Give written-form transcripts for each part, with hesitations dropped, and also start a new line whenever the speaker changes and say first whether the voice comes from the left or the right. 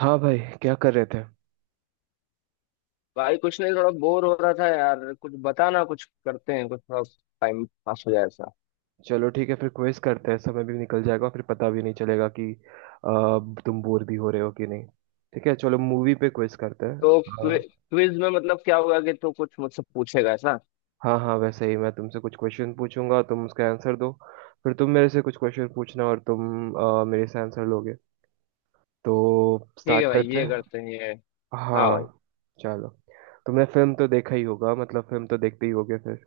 right: हाँ भाई, क्या कर रहे थे।
left: भाई कुछ नहीं थोड़ा बोर हो रहा था यार कुछ बताना कुछ करते हैं कुछ थोड़ा टाइम पास हो जाए ऐसा।
right: चलो ठीक है, फिर क्विज करते हैं। समय भी निकल जाएगा, फिर पता भी नहीं चलेगा कि तुम बोर भी हो रहे हो कि नहीं। ठीक है, चलो मूवी पे क्विज करते हैं।
left: तो
right: अ,
left: क्विज में मतलब क्या होगा कि तू कुछ मुझसे पूछेगा ऐसा?
right: हाँ हाँ, वैसे ही मैं तुमसे कुछ क्वेश्चन पूछूंगा, तुम उसका आंसर दो। फिर तुम मेरे से कुछ क्वेश्चन पूछना और तुम मेरे से आंसर लोगे। तो
left: ठीक है
right: स्टार्ट
left: भाई
right: करते
left: ये करते
right: हैं।
left: हैं ये। हाँ भाई।
right: हाँ। चलो, तुमने फिल्म तो देखा ही होगा, मतलब फिल्म तो देखते ही होगे फिर।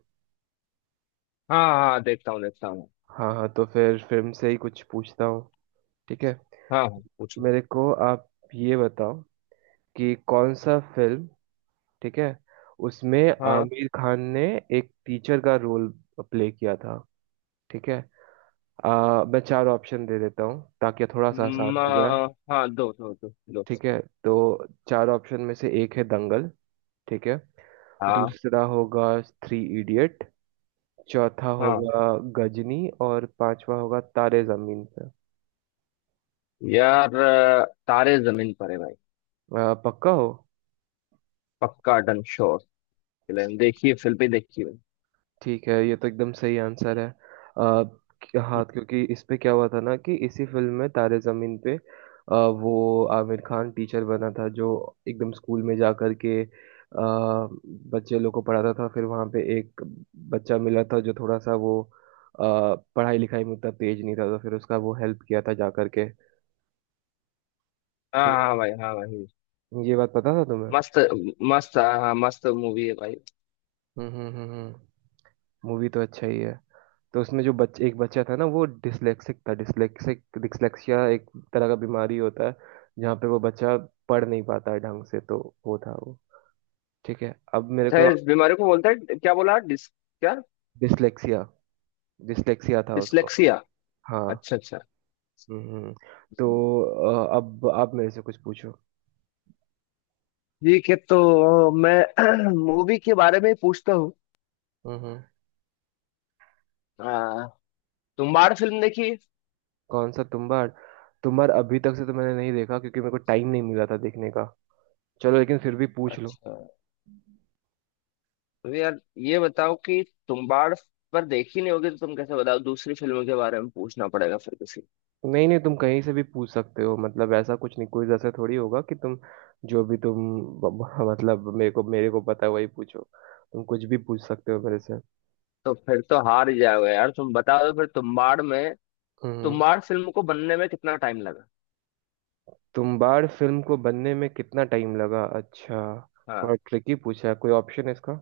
left: हाँ हाँ देखता हूँ देखता हूँ।
right: हाँ हाँ, तो फिर फिल्म से ही कुछ पूछता हूँ। ठीक है,
left: हाँ हाँ पूछो।
right: मेरे को आप ये बताओ कि कौन सा फिल्म, ठीक है, उसमें
left: हाँ
right: आमिर खान ने एक टीचर का रोल प्ले किया था। ठीक है, मैं चार ऑप्शन दे देता हूँ ताकि थोड़ा सा
left: म,
right: आसान हो जाए।
left: हाँ दो दो दो दो।
right: ठीक है, तो चार ऑप्शन में से एक है दंगल, ठीक है।
left: हाँ
right: दूसरा होगा थ्री इडियट, चौथा
left: हाँ
right: होगा गजनी और पांचवा होगा तारे जमीन पे।
left: यार तारे जमीन पर है भाई।
right: पक्का हो।
left: पक्का डन श्योर। फिल्म देखिए फिल्म भी देखिए भाई।
right: ठीक है, ये तो एकदम सही आंसर है। आ, हाँ, क्योंकि इस पे क्या हुआ था ना कि इसी फिल्म में तारे जमीन पे वो आमिर खान टीचर बना था जो एकदम स्कूल में जा कर के बच्चे लोग को पढ़ाता था। फिर वहाँ पे एक बच्चा मिला था जो थोड़ा सा वो अ, पढ़ाई लिखाई में उतना तेज नहीं था, तो फिर उसका वो हेल्प किया था जा करके।
left: हाँ
right: ये
left: हाँ भाई हाँ भाई।
right: ये बात पता था तुम्हें।
left: मस्त। मस्त हाँ हाँ, मस्त मूवी है भाई।
right: हम्म। मूवी तो अच्छा ही है। तो उसमें जो बच्चे एक बच्चा था ना, वो डिसलेक्सिक था। डिसलेक्सिक, डिसलेक्सिया एक तरह का बीमारी होता है जहाँ पे वो बच्चा पढ़ नहीं पाता है ढंग से। तो वो था वो। ठीक है, अब मेरे
left: अच्छा
right: को,
left: इस बीमारी को बोलते हैं क्या बोला? डिस क्या?
right: डिसलेक्सिया, डिसलेक्सिया था उसको।
left: डिसलेक्सिया।
right: हाँ।
left: अच्छा अच्छा।
right: हम्म हम्म। तो
left: हम्म।
right: अब आप मेरे से कुछ पूछो।
left: ठीक है। तो मैं मूवी के बारे में ही पूछता हूँ।
right: हम्म हम्म।
left: आ, तुम्बाड़ फिल्म देखी?
right: कौन सा तुम्बाड़। तुम्बाड़ अभी तक से तो मैंने नहीं देखा क्योंकि मेरे को टाइम नहीं मिला था देखने का। चलो, लेकिन फिर भी पूछ लो।
left: अच्छा। तो यार ये बताओ कि तुम्बाड़ पर देखी नहीं होगी तो तुम कैसे बताओ? दूसरी फिल्मों के बारे में पूछना पड़ेगा फिर किसी।
right: नहीं नहीं, तुम कहीं से भी पूछ सकते हो, मतलब ऐसा कुछ नहीं। कोई ऐसा थोड़ी होगा कि तुम जो भी तुम मतलब मेरे को पता है वही पूछो। तुम कुछ भी पूछ सकते हो मेरे से।
left: तो फिर तो हार ही जाओगे यार। तुम बता दो फिर तुम्बाड़ में
right: हम्म।
left: तुम्बाड़ फिल्म को बनने में कितना टाइम लगा?
right: तुम्बाड़ फिल्म को बनने में कितना टाइम लगा, अच्छा।
left: हाँ
right: थोड़ा ट्रिकी पूछा है, कोई ऑप्शन है इसका।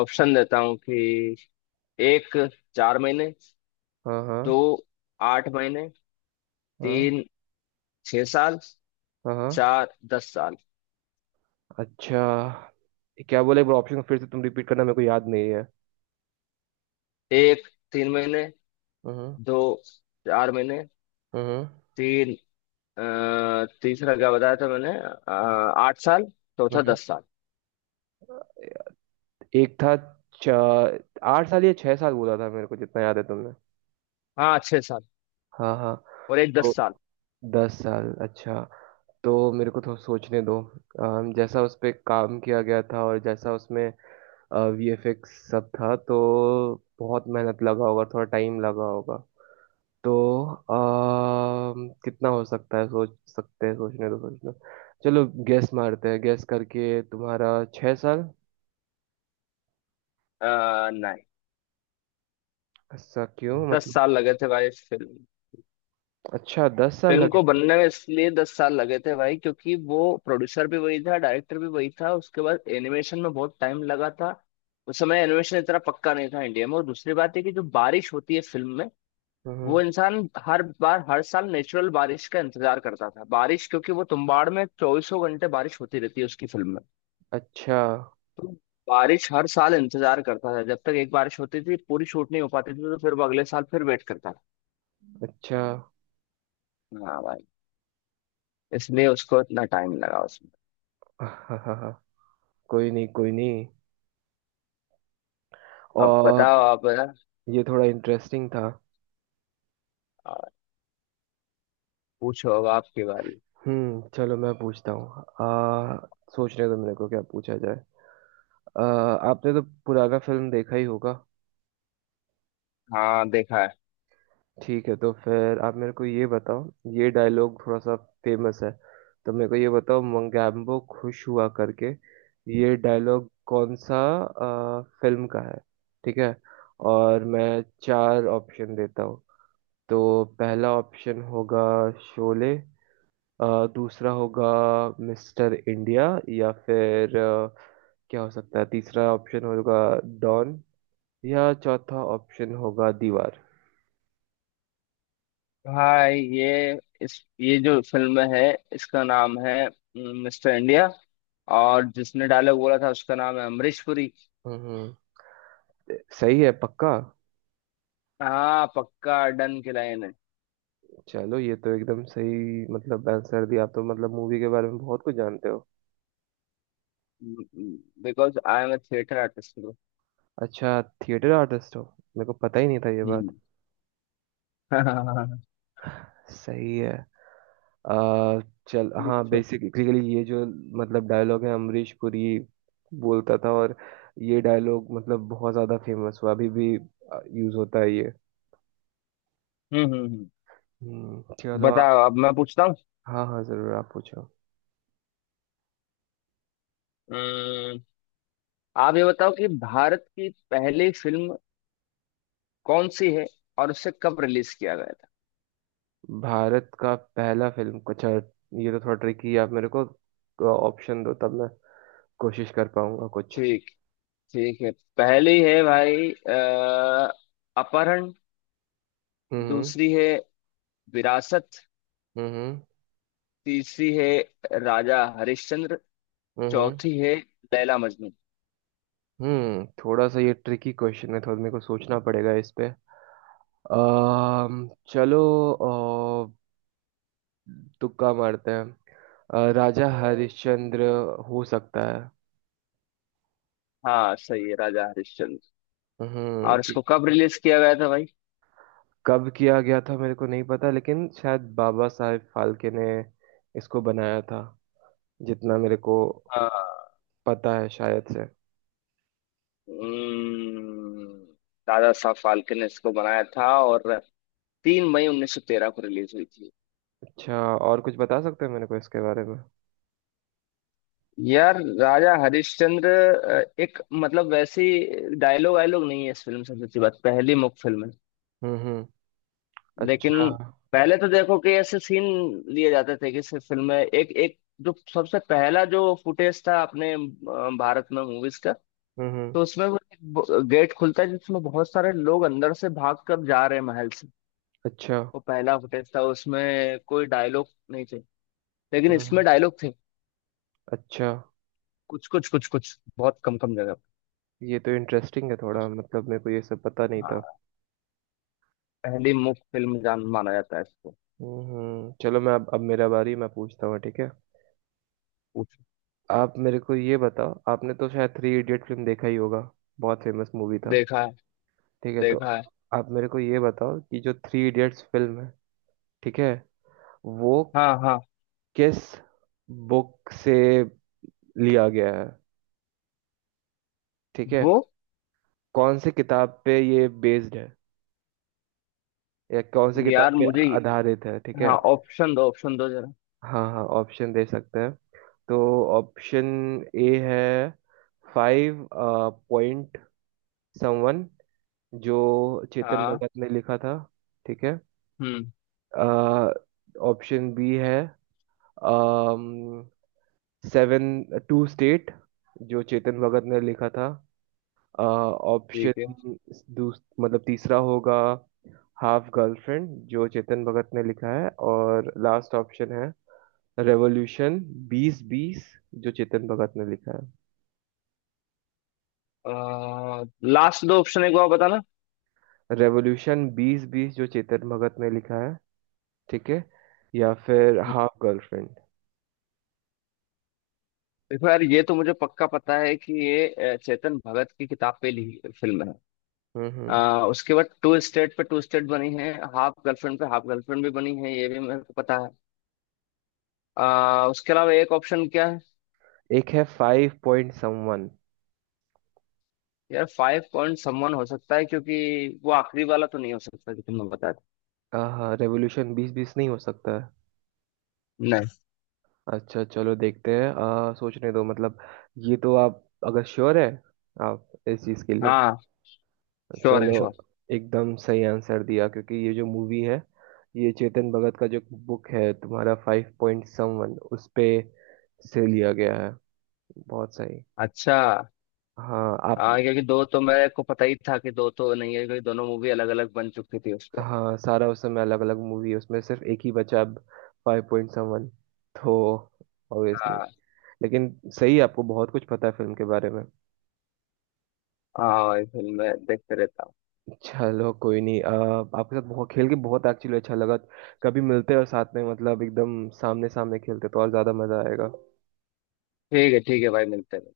left: ऑप्शन देता हूँ कि एक, चार महीने।
right: हाँ
left: दो,
right: हाँ।
left: आठ महीने।
right: हाँ।
left: तीन, छह साल।
right: हाँ हाँ।
left: चार, दस साल।
right: अच्छा, ये क्या बोले, एक बार ऑप्शन फिर से तुम रिपीट करना, मेरे को याद नहीं है।
left: एक, तीन महीने।
right: हम्म।
left: दो, चार महीने।
right: हम्म।
left: तीन, तीसरा क्या बताया था मैंने? आठ साल। चौथा,
right: हम्म।
left: दस साल।
right: एक था, 8 साल या 6 साल बोला था मेरे को, जितना याद है तुमने।
left: हाँ छह साल।
right: हाँ हाँ।
left: और एक
right: तो
left: दस साल।
right: 10 साल, अच्छा। तो मेरे को थोड़ा सोचने दो। जैसा उस पे काम किया गया था और जैसा उसमें वीएफएक्स सब था, तो बहुत मेहनत लगा होगा, थोड़ा टाइम लगा होगा। तो कितना हो सकता है, सोच सकते हैं। सोचने दो, सोचने दो। चलो, गैस मारते हैं, गैस करके, तुम्हारा 6 साल।
left: नहीं।
right: ऐसा क्यों,
left: दस
right: मतलब।
left: साल लगे थे भाई इस फिल्म।
right: अच्छा, 10 साल
left: फिल्म को
right: लगे।
left: बनने में इसलिए दस साल लगे थे भाई क्योंकि वो प्रोड्यूसर भी वही था, डायरेक्टर भी वही था, उसके बाद एनिमेशन में बहुत टाइम लगा था। उस समय एनिमेशन इतना पक्का नहीं था इंडिया में, और दूसरी बात है कि जो बारिश होती है फिल्म में
right: हम्म।
left: वो इंसान हर बार हर साल नेचुरल बारिश का इंतजार करता था। बारिश क्योंकि वो तुम्बाड़ में चौबीसों घंटे बारिश होती रहती है उसकी फिल्म में।
right: अच्छा
left: तो बारिश हर साल इंतजार करता था, जब तक एक बारिश होती थी पूरी शूट नहीं हो पाती थी, तो फिर वो अगले साल फिर वेट करता था।
right: अच्छा।
left: हाँ भाई। इसलिए उसको इतना टाइम लगा उसमें।
right: हाँ हाँ हाँ, कोई नहीं, कोई नहीं।
left: अब
right: और
left: बताओ आप।
right: ये थोड़ा इंटरेस्टिंग था।
left: आ, पूछो, अब आपकी बारी।
right: हम्म, चलो मैं पूछता हूँ। आ सोचने दो मेरे को क्या पूछा जाए। आ, आपने तो पुराना फिल्म देखा ही होगा।
left: हाँ देखा है
right: ठीक है, तो फिर आप मेरे को ये बताओ, ये डायलॉग थोड़ा सा फेमस है। तो मेरे को ये बताओ, मंगेम्बो खुश हुआ, करके ये डायलॉग कौन सा फिल्म का है, ठीक है। और मैं चार ऑप्शन देता हूँ। तो पहला ऑप्शन होगा शोले, अ, दूसरा होगा मिस्टर इंडिया, या फिर क्या हो सकता है, तीसरा ऑप्शन होगा डॉन, या चौथा ऑप्शन होगा दीवार।
left: भाई। ये जो फिल्म है इसका नाम है मिस्टर इंडिया, और जिसने डायलॉग बोला था उसका नाम है अमरीश पुरी।
right: हम्म। सही है, पक्का।
left: हाँ पक्का डन की लाइन है।
right: चलो, ये तो एकदम सही मतलब आंसर दिया आप, तो मतलब मूवी के बारे में बहुत कुछ जानते हो।
left: Because I am a theatre artist bro.
right: अच्छा, थिएटर आर्टिस्ट हो। मेरे को पता ही नहीं था ये बात।
left: हम्म।
right: सही है। आ, चल, हाँ,
left: पूछो।
right: बेसिकली ये जो मतलब डायलॉग है, अमरीश पुरी बोलता था और ये डायलॉग मतलब बहुत ज्यादा फेमस हुआ, अभी भी यूज होता है ये।
left: हम्म हम्म हम्म।
right: चलो
left: बताओ,
right: आप।
left: अब मैं पूछता हूँ।
right: हाँ हाँ, जरूर आप पूछो।
left: हम्म, आप ये बताओ कि भारत की पहली फिल्म कौन सी है, और उसे कब रिलीज किया गया था?
right: भारत का पहला फिल्म, अच्छा। ये तो थोड़ा ट्रिकी है, आप मेरे को ऑप्शन दो, तब मैं कोशिश कर पाऊंगा कुछ।
left: ठीक, ठीक है। पहली है भाई अपहरण।
right: हम्म।
left: दूसरी है विरासत।
right: हम्म।
left: तीसरी है राजा हरिश्चंद्र।
right: हम्म।
left: चौथी है लैला मजनू।
right: हम्म, थोड़ा सा ये ट्रिकी क्वेश्चन है, थोड़ा मेरे को सोचना पड़ेगा इस पे। चलो, तुक्का मारते हैं। राजा हरिश्चंद्र हो सकता है।
left: हाँ सही है, राजा हरिश्चंद्र।
right: हम्म,
left: और
right: क्यों।
left: इसको कब रिलीज किया गया था भाई?
right: कब किया गया था मेरे को नहीं पता, लेकिन शायद बाबा साहेब फाल्के ने इसको बनाया था, जितना मेरे को
left: हाँ।
right: पता है शायद से।
left: हम्म, दादा साहब फाल्के ने इसको बनाया था, और तीन मई 1913 को रिलीज हुई थी।
right: अच्छा, और कुछ बता सकते हैं मेरे को इसके बारे में।
left: यार राजा हरिश्चंद्र, एक मतलब वैसी डायलॉग वायलॉग नहीं है इस फिल्म से। सच्ची बात, पहली मुख फिल्म है।
right: हम्म। अच्छा,
left: लेकिन
right: हम्म।
left: पहले तो देखो कि ऐसे सीन लिए जाते थे कि सिर्फ फिल्म में एक एक, जो सबसे पहला जो फुटेज था अपने भारत में मूवीज। तो
right: हम्म।
left: उसमें वो एक गेट खुलता है जिसमें बहुत सारे लोग अंदर से भाग कर जा रहे हैं महल से।
right: अच्छा।
left: वो पहला फुटेज था, उसमें कोई डायलॉग नहीं थे। लेकिन
right: हम्म हम्म,
left: इसमें डायलॉग थे।
right: अच्छा।
left: कुछ कुछ बहुत कम कम जगह
right: ये तो इंटरेस्टिंग है,
left: पे।
right: थोड़ा मतलब मेरे को ये सब पता नहीं था।
left: हाँ, पहली मुख फिल्म जान माना जाता है इसको।
right: चलो मैं अब मेरा बारी, मैं पूछता हूँ, ठीक है।
left: पूछ।
right: आप मेरे को ये बताओ, आपने तो शायद थ्री इडियट फिल्म देखा ही होगा, बहुत फेमस मूवी था।
left: देखा है।
right: ठीक है, तो
left: देखा है।
right: आप मेरे को ये बताओ कि जो थ्री इडियट्स फिल्म है, ठीक है, वो
left: हाँ हाँ
right: किस बुक से लिया गया है, ठीक है,
left: वो।
right: कौन सी किताब पे ये बेस्ड है या कौन सी किताब
left: यार
right: पे
left: मुझे।
right: आधारित है, ठीक है।
left: हाँ ऑप्शन दो, ऑप्शन दो जरा।
right: हाँ हाँ, ऑप्शन दे सकते हैं। तो ऑप्शन ए है फाइव पॉइंट समवन, जो चेतन
left: हाँ।
right: भगत ने लिखा था, ठीक है।
left: हम्म।
right: ऑप्शन बी है सेवन टू स्टेट, जो चेतन भगत ने लिखा था।
left: ठीक है।
right: ऑप्शन दूस मतलब तीसरा होगा हाफ गर्लफ्रेंड, जो चेतन भगत ने लिखा है, और लास्ट ऑप्शन है रेवोल्यूशन 2020, जो चेतन भगत ने लिखा
left: आ, लास्ट दो ऑप्शन एक बार बताना।
right: है। रेवोल्यूशन बीस बीस, जो चेतन भगत ने लिखा है, ठीक है, या फिर हाफ गर्लफ्रेंड।
left: देखो यार, ये तो मुझे पक्का पता है कि ये चेतन भगत की किताब पे ली फिल्म है।
right: हम्म।
left: उसके बाद टू स्टेट पे टू स्टेट बनी है, हाफ गर्लफ्रेंड पे हाफ गर्लफ्रेंड भी बनी है, ये भी मेरे को पता है। उसके अलावा एक ऑप्शन क्या है?
right: एक है फाइव पॉइंट समवन।
left: यार फाइव पॉइंट समवन हो सकता है, क्योंकि वो आखिरी वाला तो नहीं हो सकता जो तुमने बताया था।
right: हाँ, रेवोल्यूशन 2020 नहीं हो सकता है।
left: नहीं।
right: अच्छा, चलो देखते हैं। सोचने दो मतलब, ये तो आप अगर श्योर है आप इस चीज़ के लिए।
left: हाँ श्योर है,
right: चलो,
left: श्योर।
right: एकदम सही आंसर दिया, क्योंकि ये जो मूवी है, ये चेतन भगत का जो बुक है तुम्हारा, फाइव पॉइंट समवन, उस पे से लिया गया है। बहुत सही।
left: अच्छा।
right: हाँ आप।
left: हाँ क्योंकि दो तो मेरे को पता ही था कि दो तो नहीं है, क्योंकि दोनों मूवी अलग अलग बन चुकी थी उस पे।
right: हाँ, सारा उस समय अलग अलग मूवी है उसमें, सिर्फ एक ही बचा अब, फाइव पॉइंट समवन, तो ऑब्वियसली।
left: हाँ
right: लेकिन सही, आपको बहुत कुछ पता है फिल्म के बारे में।
left: हाँ ये फिल्म मैं देखते रहता हूँ।
right: चलो, कोई नहीं। आपके साथ बहुत खेल के, बहुत एक्चुअली अच्छा लगा। कभी मिलते हैं और साथ में मतलब एकदम सामने सामने खेलते, तो और ज्यादा मजा आएगा।
left: ठीक है, ठीक है भाई, मिलते हैं।